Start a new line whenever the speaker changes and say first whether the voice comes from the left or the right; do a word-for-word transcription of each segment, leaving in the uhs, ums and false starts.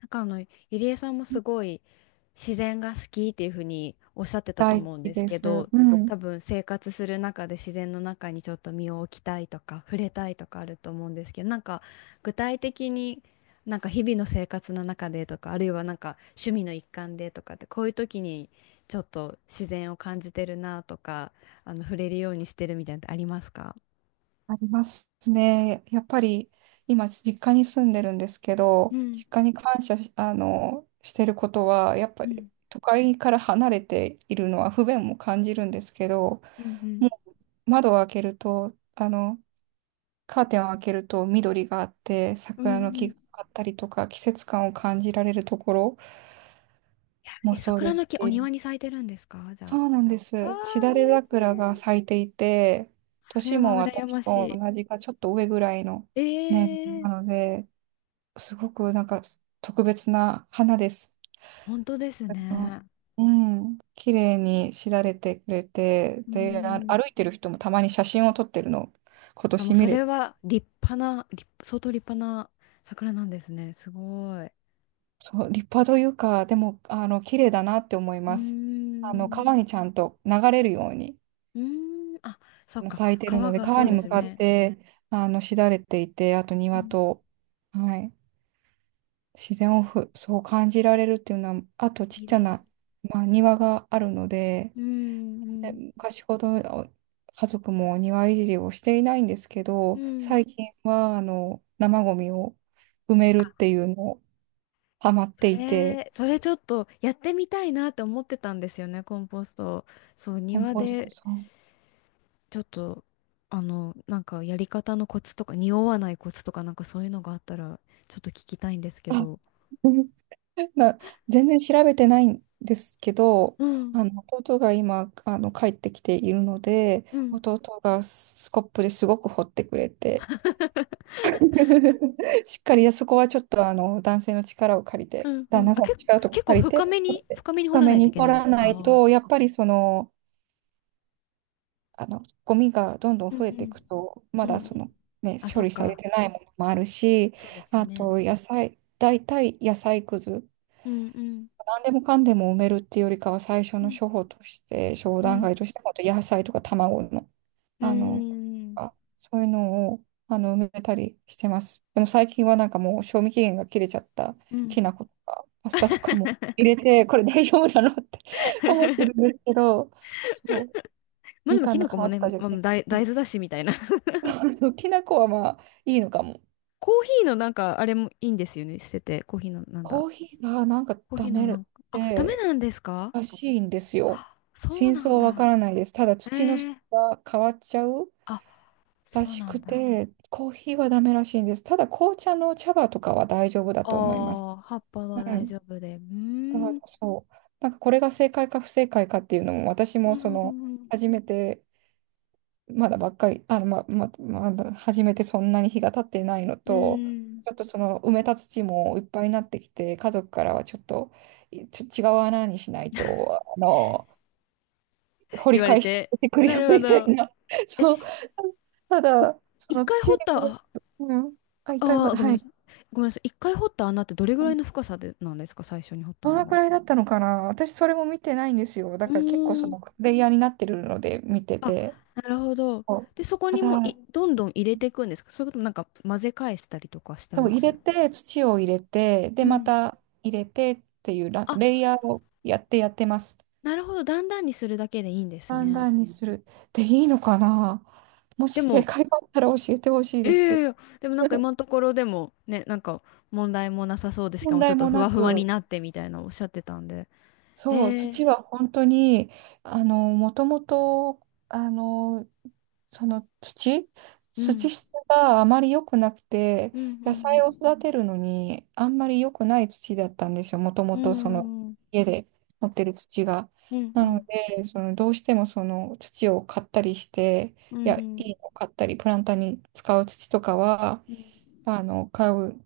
left: なんかあの、ゆりえさんもすごい自然が好きっていうふうにおっしゃってたと
right: 大好
left: 思うん
right: き
left: です
right: で
left: け
right: す。
left: ど、
right: う
left: 多
right: ん、
left: 分生活する中で自然の中にちょっと身を置きたいとか、触れたいとかあると思うんですけど、なんか具体的に、なんか日々の生活の中でとか、あるいはなんか趣味の一環でとかって、こういう時にちょっと自然を感じてるなとか、あの、触れるようにしてるみたいなのってありますか？
right: ありますね。やっぱり今、実家に住んでるんですけ
left: う
right: ど、
left: ん。
right: 実家に感謝し、あの、してることは、やっ
left: う
right: ぱり
left: ん。
right: 都会から離れているのは不便も感じるんですけど、
left: うん。うん。
right: もう窓を開けると、あの、カーテンを開けると緑があって、
left: うん。
right: 桜
left: う
right: の
left: ん。う
right: 木が
left: ん。
right: あったりとか、季節感を感じられるところも
left: え、
right: そう
left: 桜
right: で
left: の
right: す
left: 木お庭
right: し、
left: に咲いてるんですかじ
right: そ
left: ゃ
right: うなんで
left: あ？あ
right: す。し
left: あ、い
right: だ
left: い
right: れ
left: です
right: 桜が
left: ね。
right: 咲いていて、
left: それ
right: 年
left: は
right: も
left: 羨
right: 私
left: まし
right: と
left: い。
right: 同じかちょっと上ぐらいの年
left: え
right: な
left: え。
right: ので、すごくなんか特別な花です。
left: 本当ですね。
right: うん、綺麗にしだれてくれて、
left: う
right: で、あ
left: ん。
right: 歩いてる人もたまに写真を撮ってるのを今
left: あ、もう
right: 年見
left: そ
right: れ
left: れ
right: て、
left: は立派な、立相当立派な桜なんですね。すごい。う
right: そう、立派というか、でも、あの、綺麗だなって思い
left: ー
right: ます。あの、
left: ん。
right: 川にちゃんと流れるように。
left: うーん。あ、そっ
right: もう
left: か。
right: 咲い
left: 皮
right: てるので、
left: がそ
right: 川
left: う
right: に
left: で
right: 向
left: す
right: かっ
left: ね。
right: て、あの、しだれていて、あと
left: う
right: 庭
left: ん。
right: と、はい、自然をふ、そう感じられるっていうのは、あとち
left: い
right: っ
left: い
right: ちゃ
left: です。
right: な、まあ、庭があるので、
left: うん、う
right: で
left: ん、
right: 昔ほどお家族も庭いじりをしていないんですけ
left: う
right: ど、
left: ん。
right: 最近は、あの、生ゴミを埋めるっていうのをハマっ
left: そ
right: ていて、
left: れ、それちょっとやってみたいなって思ってたんですよね、コンポスト。そう、
right: コン
left: 庭
right: ポスト、
left: で
right: そう。
left: ちょっと、あの、なんかやり方のコツとか、匂わないコツとか、なんかそういうのがあったら、ちょっと聞きたいんですけ
right: あ
left: ど。
right: な、全然調べてないんですけど、
left: うん、
right: あの弟が今あの帰ってきているので、
left: うん、
right: 弟がスコップですごく掘ってくれて、しっかりそこはちょっとあの男性の力を借り
left: う
right: て、
left: ん、う
right: 旦
left: ん。
right: 那
left: あ、
right: さん
left: け、
right: の力とか
left: 結構
right: 借り
left: 深
right: て、
left: め
right: 掘っ
left: に、
right: て
left: 深めに掘
right: 深
left: らな
right: め
left: いとい
right: に
left: け
right: 掘
left: ないんで
right: ら
left: すか？
right: ない
left: あ
right: と、
left: あ
right: やっぱりその、あのゴミがどんど
left: ー。
right: ん
left: う
right: 増えてい
left: ん
right: くと、ま
left: うん、う
right: だ
left: んう
right: そ
left: ん。
right: の、ね、
left: あ、そ
right: 処
left: っ
right: 理され
left: か。
right: てないものもあるし、
left: そうですよ
right: あ
left: ね。
right: と野菜、大体野菜くず。
left: うんうん。
right: 何でもかんでも埋めるっていうよりかは最初
left: う
right: の
left: ん、
right: 処方として商
left: う
right: 談
left: ん、
right: 会として本当野菜とか卵の、
left: うー
right: あの
left: ん、
right: あそういうのをあの埋めたりしてます。でも最近はなんかもう賞味期限が切れちゃった
left: うん。
right: きな粉とかパスタとかも入れてこれ大丈夫なのって 思ってるん ですけど、そう
left: まあで
right: み
left: も、
right: か
left: き
right: んの
left: な
right: 皮
left: 粉も
right: と
left: ね、
right: かじゃな
left: ま
right: く
left: あ、
right: て
left: 大、大豆だしみたいな。
right: そうきな粉はまあいいのかも。
left: コーヒーのなんか、あれもいいんですよね。捨てて、コーヒーのなんだ。
right: コーヒーがなんか
left: コーヒ
right: ダ
left: ーの
right: メ
left: なんか、あ、ダメ
right: で
left: なんですか？
right: らしいんですよ。
left: あ、そう
right: 真
left: な
right: 相
left: ん
right: はわか
left: だ。
right: らないです。ただ
left: え
right: 土の質
left: ー、
right: が変わっちゃう
left: あ、
right: ら
left: そう
right: し
left: なん
right: く
left: だ。
right: て、コーヒーはダメらしいんです。ただ紅茶の茶葉とかは大丈夫だ
left: あ
right: と思います。
left: あ、葉っぱ
right: う
left: は大
right: ん。
left: 丈夫で。うー
right: だから
left: ん、う
right: そう。なんかこれが正解か不正解かっていうのも、私
left: ー
right: もその、
left: ん、
right: 初めて、まだばっかり、あの、ま、ま、まだ初めてそんなに日が経ってないの
left: う
right: と、
left: ーん。
right: ちょっとその埋めた土もいっぱいになってきて、家族からはちょっと、いちょ違う穴にしないと、あの、掘
left: 言
right: り
left: われ
right: 返して
left: て。
right: てくる
left: な
right: よ
left: るほ
right: みたい
left: ど。
right: な。そう。た
left: い
right: だ、そ
left: 一
right: の
left: 回
right: 土
left: 掘
right: に
left: っ
right: 触
left: た、
right: れる、
left: あ
right: うん。あ、一回ほ
left: あー、
right: ど、
left: ごめん
right: は
left: な
right: い。
left: さい。ごめんなさい。一回掘った穴ってどれぐ
right: う
left: らい
right: ん、
left: の深さでなんですか、最初に掘った
right: ど
left: の
right: のく
left: が。
right: らいだったのかな、私それも見てないんですよ。だ
left: う
right: から結構そ
left: ーん。
right: のプレイヤーになってるので見て
left: あ、
right: て。
left: なるほど。
right: そう
left: で、そこ
right: た
left: に
right: だ、
left: もうい、どんどん入れていくんですか？それともなんか混ぜ返したりとかして
right: そう、
left: ま
right: 入
left: す？
right: れて、土を入れて、で、
left: う
right: ま
left: ん。
right: た入れてっていうラ、
left: あ、
right: レイヤーをやってやってます。
left: なるほど。だんだんにするだけでいいんです
right: 判
left: ね。
right: 断にする。で、いいのかな、も
left: で
right: し正
left: も、
right: 解があったら教えてほしいです。
left: ええ、でもなんか今のところでもね、なんか問題もなさそうで、しか
right: 問
left: もちょ
right: 題
left: っと
right: も
left: ふ
right: な
left: わふわに
right: く。
left: なってみたいなおっしゃってたんで。
right: そう、
left: ええ。
right: 土は本当に、あの、もともと、あの、その土、
left: う
right: 土
left: ん、
right: 質があまり良くなくて、
left: うん、う
right: 野菜を
left: ん、
right: 育てるのにあんまり良くない土だったんですよ、もと
left: う
right: もとその
left: ん、うん、
right: 家で持ってる土が。
left: うん、
right: な
left: う
right: の
left: ん、
right: で、そのどうしてもその土を買ったりして、
left: う
right: いや、い
left: ん、
right: いのを買ったり、プランターに使う土とかは、
left: うん。
right: あの、買う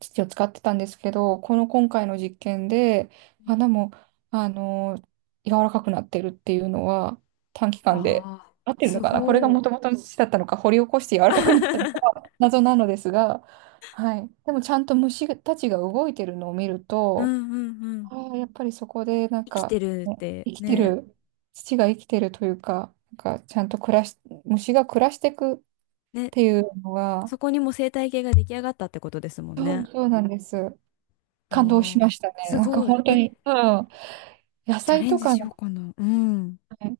right: 土を使ってたんですけど、この今回の実験で、花も、あの、柔らかくなってるっていうのは、短期間で、
left: ああ、
right: 合ってる
left: す
right: のかな、これが
left: ご
right: もとも
left: い。
right: との土だったのか、掘り起こして柔らかくなったのか、謎なのですが、はい。でもちゃんと虫たちが動いてるのを見る
left: う
right: と、
left: ん、うん、うん。
right: ああ、やっぱりそこでなん
left: 生きて
right: か、
left: るっ
right: ね、
left: て
right: 生きて
left: ね。
right: る、土が生きてるというか、なんかちゃんと暮らし、虫が暮らしていくっ
left: ね、
right: ていうのが、
left: そこにも生態系が出来上がったってことですもん
right: そう
left: ね。
right: そうなんです。
left: あ
right: 感動し
left: あ、
right: ましたね。
left: す
right: なんか
left: ごい。
right: 本当
left: え、
right: に、うん。野
left: チャ
right: 菜
left: レン
right: と
left: ジ
right: かの
left: しようかな。うん。
right: ね、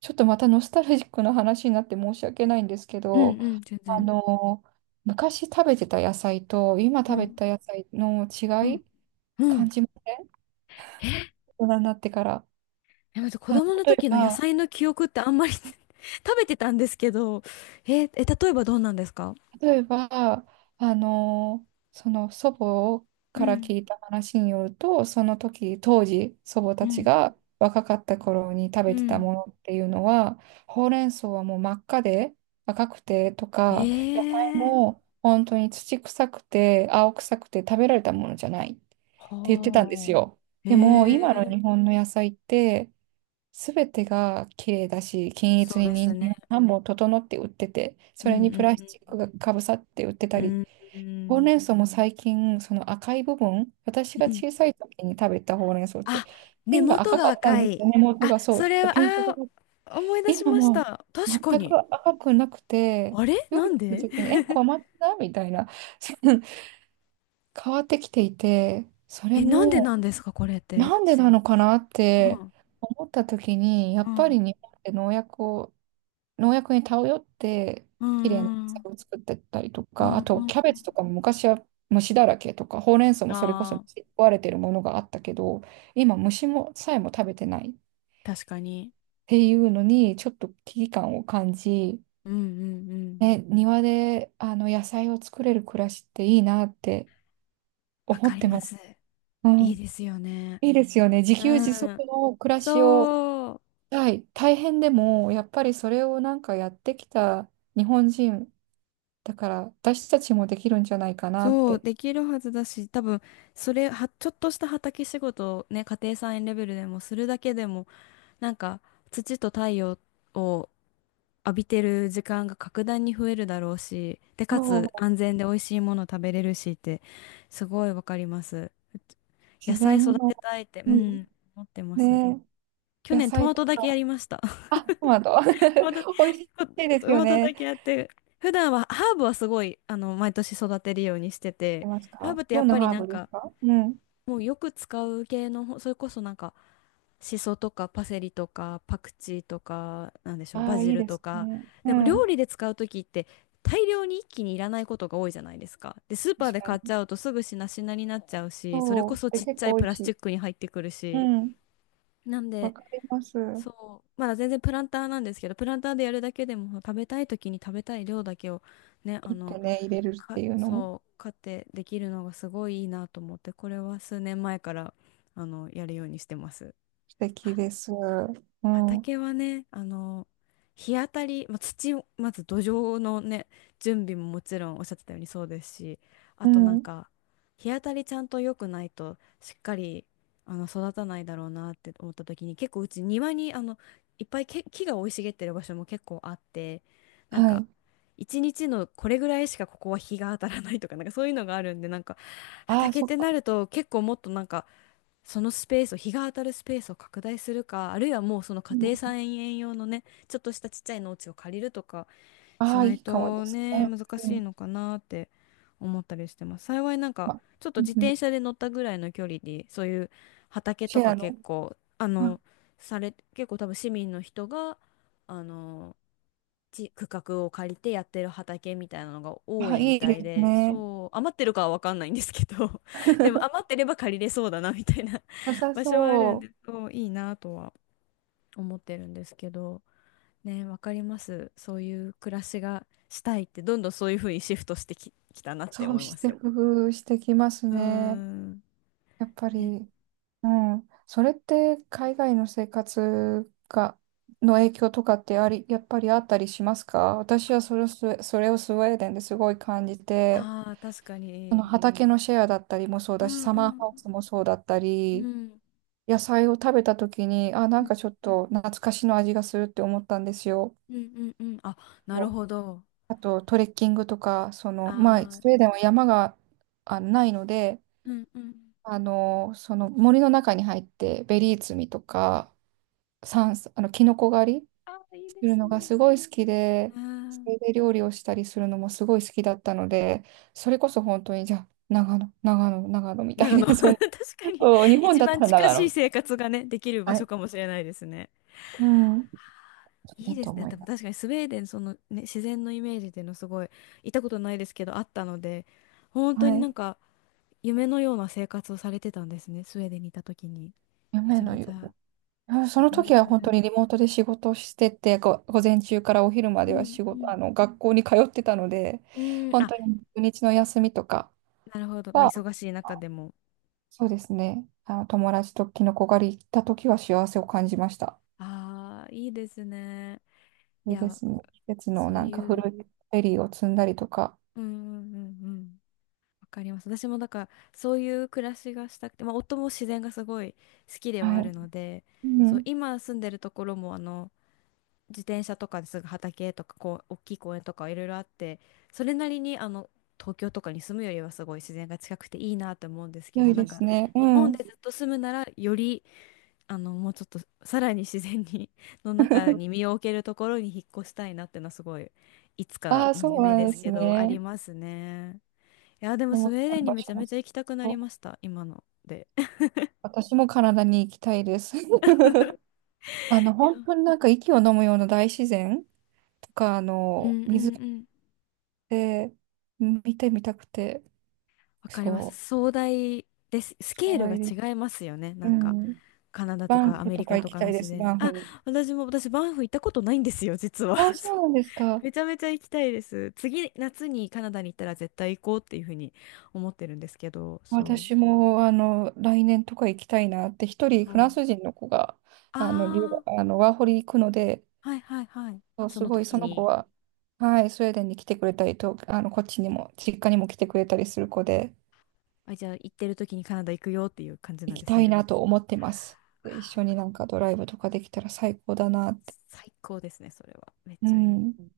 right: ちょっとまたノスタルジックな話になって申し訳ないんですけ
left: う
right: ど、
left: ん、うん、全
right: あ
left: 然。
right: の、昔食べてた野菜と今食
left: う
right: べて
left: ん、
right: た野菜の
left: う
right: 違
left: ん、
right: い、
left: う
right: 感
left: ん。
right: じます、
left: え、
right: 大人になってから。
left: でも子
right: あ、
left: 供の
right: 例え
left: 時の野
right: ば、
left: 菜の記憶ってあんまり 食べてたんですけど、え、え、例えばどうなんですか？
right: 例えば、あのその祖母
left: う
right: から
left: ん、
right: 聞いた話によると、その時、当時、祖母
left: う
right: たち
left: ん、
right: が若かった頃に食
left: う
right: べてた
left: ん。
right: ものっていうのは、ほうれん草はもう真っ赤で赤くてと
left: え
right: か、野菜
left: え。
right: も本当に土臭くて青臭くて食べられたものじゃないって言ってたんですよ。
left: は
right: でも、今の
left: あ。え
right: 日
left: え。
right: 本の野菜って、すべてが綺麗だし、均一
left: そう
right: に
left: です
right: 人
left: ね。
right: 参をさんぼん整って売ってて、
left: う
right: それ
left: ん
right: に
left: う
right: プラスチッ
left: ん
right: クがかぶさって売ってた
left: う
right: り、
left: ん。う
right: ほう
left: ん。
right: れん草も最近、その赤い部分、私が
left: うん。
right: 小さい時に食べたほうれん草って、
left: あ、根
right: 芯が
left: 元
right: 赤か
left: が
right: ったん
left: 赤
right: です
left: い。
right: よね、根元
left: あ、
right: がそう、
left: そ
right: ちょっ
left: れ
right: と
left: は、
right: ピンクが
left: あ
right: かった。
left: ー、思い出し
right: 今
left: まし
right: も
left: た。
right: う
left: 確か
right: 全
left: に。
right: く赤くなくて、
left: あれ
right: 料
left: な
right: 理
left: ん
right: す
left: で。
right: る 時に、え、小松菜みたいな、変わってきていて、それ
left: え、なんでな
right: も
left: んですか、これって。
right: なんでなのかなっ
left: う
right: て
left: ん、
right: 思った時に、や
left: う
right: っぱり
left: ん、
right: 日本って農薬を農薬に頼って
left: うん。
right: 綺麗な野
left: う
right: 菜
left: ん
right: を作ってたりと
left: う
right: か、
left: ん
right: あ
left: う
right: と
left: ん
right: キャベ
left: う
right: ツとか
left: ん。
right: も昔は虫だらけとか、ほうれん草もそれこそ
left: ああ、
right: 虫に食われてるものがあったけど、今虫もさえも食べてないっ
left: 確かに。
right: ていうのにちょっと危機感を感じ、
left: うんうんうん。
right: ね、庭であの野菜を作れる暮らしっていいなって
left: わ
right: 思
left: か
right: っ
left: り
right: て
left: ま
right: ます。
left: す。
right: うん、
left: いいですよね。
right: いいですよね。自給
left: う
right: 自足
left: ん。
right: の暮らしを、
left: そう。
right: はい、大変でもやっぱりそれをなんかやってきた日本人だから私たちもできるんじゃないかなっ
left: そう、
right: て。
left: できるはずだし、多分、それは、ちょっとした畑仕事をね、家庭菜園レベルでもするだけでも、なんか、土と太陽を浴びてる時間が格段に増えるだろうし、で、か
right: そ
left: つ
right: う。
left: 安全で美味しいもの食べれるしって、すごいわかります。うち野
right: 自
left: 菜
right: 然
left: 育
right: の
left: てたいって、う
right: うん。
left: ん、思ってます。
right: ね、
left: 去
right: 野
left: 年ト
right: 菜
left: マ
right: と
left: トだけや
right: か、
left: りました。
right: あ、トマト。
left: トマト、
right: 美味しいです
left: ト
right: よ
left: マトだ
right: ね。
left: けやって、普段はハーブはすごい、あの、毎年育てるようにして
right: い
left: て、
right: ます
left: ハー
right: か、
left: ブってや
right: どん
left: っ
right: な
left: ぱり
right: ハー
left: なん
right: ブです
left: か、
right: か、うん。
left: もうよく使う系の、それこそなんか、シソとかパセリとかパクチーとか、なんでしょう、
right: あ
left: バ
right: あ、
left: ジ
right: いい
left: ル
right: で
left: と
right: す
left: か。
right: ね。う
left: でも料
right: ん。
left: 理で使う時って大量に一気にいらないことが多いじゃないですか。で、スーパー
right: 確
left: で
right: か
left: 買っ
right: に。
left: ちゃうとすぐしなしなになっちゃうし、それ
right: そ
left: こ
right: う。
left: そ
right: で、
left: ちっ
right: 結
left: ちゃい
right: 構美
left: プ
right: 味
left: ラ
right: し
left: スチ
right: い。
left: ックに入ってくる
right: う
left: し。
right: ん。
left: なん
right: わ
left: で、
right: かります。
left: そう、まだ全然プランターなんですけど、プランターでやるだけでも食べたい時に食べたい量だけをね、あ
right: 切っ
left: の、
right: てね、入れるって
left: か、
right: いうのも
left: そう、買ってできるのがすごいいいなと思って、これは数年前から、あの、やるようにしてます。
right: 素敵です。うん。う
left: 畑はね、あの、日当たり、まあ、土を、まず土壌のね、準備ももちろんおっしゃってたようにそうですし、あとなん
right: ん。
left: か、日当たりちゃんと良くないと、しっかり、あの、育たないだろうなって思った時に、結構うち庭に、あの、いっぱいけ木が生い茂ってる場所も結構あって、なん
right: は
left: か、
right: い。
left: 一日のこれぐらいしかここは日が当たらないとか、なんかそういうのがあるんで、なんか、
right: ああ、
left: 畑っ
right: そっ
left: てな
right: か。
left: ると結構もっとなんか、そのスペースを、日が当たるスペースを拡大するか、あるいはもうその家
right: うん。
left: 庭菜園用のね、ちょっとしたちっちゃい農地を借りるとか、し
right: ああ、
left: な
right: い
left: い
right: いかもで
left: と
right: す
left: ね、
right: ね。
left: 難
right: う
left: しい
right: ん。
left: のかなって思ったりしてます。幸いなんか、
right: ま、
left: ちょっと
right: うん
left: 自
right: うん、
left: 転車で乗ったぐらいの距離で、そういう畑
right: シ
left: と
right: ェ
left: か
right: アの。
left: 結構、あ
right: あ
left: の、され、結構多分市民の人が、あの、ち区画を借りてやってる畑みたいなのが多
right: あ、
left: いみ
right: いい
left: た
right: で
left: い
right: す
left: で、
right: ね。
left: そう、余ってるかは分かんないんですけど、でも余っ てれば借りれそうだなみたいな
right: 良さ
left: 場所はある
right: そ
left: んで、
right: う。
left: そう、いいなとは思ってるんですけど、ね、わかります。そういう暮らしがしたいって、どんどんそういうふうにシフトしてき、きたなって
right: そう
left: 思い
right: し
left: ま
right: て
left: す。
right: 工夫してきます
left: うー
right: ね。
left: ん。
right: やっぱ
left: ね、
right: り。うん。それって海外の生活が、の影響とかってあり、やっぱりあったりしますか、私はそれをスウェ、それをスウェーデンですごい感じて、
left: ああ、確か
right: その
left: に。
right: 畑のシェアだったりもそう
left: う
right: だし、
left: ん
right: サ
left: う
right: マーハウ
left: ん
right: スもそうだった
left: う
right: り、
left: ん
right: 野菜を食べた時に、あ、なん
left: うん
right: かちょっと懐かしの味がするって思ったんですよ。
left: うんうんうん。あ、なるほど。
right: あとトレッキングとか、その、まあ、
left: あ
right: スウェ
left: あ、
right: ーデンは山があないので、
left: うんうん。
right: あの、その森の中に入ってベリー摘みとか、山あの、キノコ狩り
left: ああ、いい
right: す
left: で
right: る
left: す
right: の
left: ね。
right: がすごい好きで、
left: あ
right: それ
left: あ、
right: で料理をしたりするのもすごい好きだったので、それこそ本当に、じゃあ、長野、長野、長野みたい
left: 長野、
right: な、
left: 確
right: その、
left: かに
right: そう日本
left: 一
right: だった
left: 番
right: ら
left: 近
right: 長
left: し
right: 野
left: い
right: みた
left: 生
right: い
left: 活がね、できる場
right: な。は
left: 所
right: い。
left: かもしれないですね。
right: うん。そう
left: い
right: だ
left: いで
right: と
left: すね。
right: 思い
left: でも
right: ま
left: 確か
right: す。
left: にスウェーデン、そのね、自然のイメージっていうのすごい、行ったことないですけど、あったので、本当に
right: は
left: な
right: い。
left: んか夢のような生活をされてたんですね、スウェーデンにいた時に。め
right: 夢
left: ちゃ
right: の
left: めち
right: よ、
left: ゃ、
right: あそ
left: め
right: の
left: ちゃめ
right: 時
left: ち
right: は
left: ゃ羨
right: 本当
left: ま
right: にリ
left: し
right: モートで仕事をしてて、ご午前中からお昼ま
left: い。う
right: では
left: ん、
right: 仕
left: う
right: 事、
left: ん。
right: あの、学校に通ってたので、
left: うん、
right: 本
left: あ、
right: 当に土日の休みとか
left: なるほど。まあ、
right: は、
left: 忙しい中でも。
right: そうですね、あの、友達とキノコ狩り行った時は幸せを感じました。
left: ああ、いいですね。い
right: でで
left: や、
right: すね、季節の
left: そう
right: なんか
left: い
right: 古
left: う、
right: いフェリーを積んだりとか、
left: うんうんうんうん。わかります。私もだから、そういう暮らしがしたくて、まあ、夫も自然がすごい好きでは
right: は
left: ある
right: い。
left: ので、
right: う
left: そう、
right: ん、
left: 今住んでるところも、あの、自転車とかですぐ畑とかこう大きい公園とかいろいろあって、それなりにあの東京とかに住むよりはすごい自然が近くていいなと思うんですけ
right: 良
left: ど、
right: い
left: な
right: で
left: ん
right: す
left: か
right: ね。う
left: 日本
right: ん。
left: でずっと住むならよりあのもうちょっとさらに自然に の中に身を置けるところに引っ越したいなっていうのはすごい、いつか
right: ああ、
left: の
right: そう
left: 夢
right: な
left: で
right: ん
left: す
right: です
left: けどあり
right: ね。
left: ますね。いやでも
right: で
left: ス
right: も、
left: ウェー
right: 今
left: デン
right: の
left: に
right: 場
left: めち
right: 所
left: ゃ
right: も
left: めちゃ行きたくな
right: そ
left: り
right: う、
left: ました、今ので。
right: 私もカナダに行きたいです。あの、
left: いや。
right: 本当になんか息を飲むような大自然とか、あ
left: う
right: の、
left: んう
right: 水っ
left: んうん。
right: て見てみたくて、
left: わかります。
right: そう。
left: 壮大です。ス
right: そ
left: ケー
right: うな
left: ルが
right: んです、
left: 違いますよね、
right: う
left: なんか。
right: ん。
left: カナダと
right: バン
left: かア
right: フ
left: メリ
right: とか
left: カ
right: 行
left: と
right: き
left: かの
right: たいで
left: 自
right: す、
left: 然。
right: バンフ
left: あ、
right: に。
left: 私も、私、バンフ行ったことないんですよ、実は。
right: あ、そ
left: そ
right: う
left: う。
right: なんですか。
left: めちゃめちゃ行きたいです。次、夏にカナダに行ったら絶対行こうっていうふうに思ってるんですけど、そう。
right: 私も、あの、来年とか行きたいなって、一人フ
left: そ
right: ラ
left: う。
right: ンス人の子が、あの、留
left: あ
right: 学あの、ワーホリ行くので、
left: あ、はいはいはい。
right: そう
left: そ
right: す
left: の
right: ごい
left: 時
right: その子
left: に、
right: は、はい、スウェーデンに来てくれたりと、あの、こっちにも、実家にも来てくれたりする子で、
left: あ、じゃあ行ってる時にカナダ行くよっていう感じな
right: 行
left: ん
right: き
left: です
right: たい
left: ね。
right: なと思ってます。で一緒になんかドライブとかできたら最高だなって。
left: 最高ですね、それは。めっ
right: う
left: ちゃいい。
right: ん。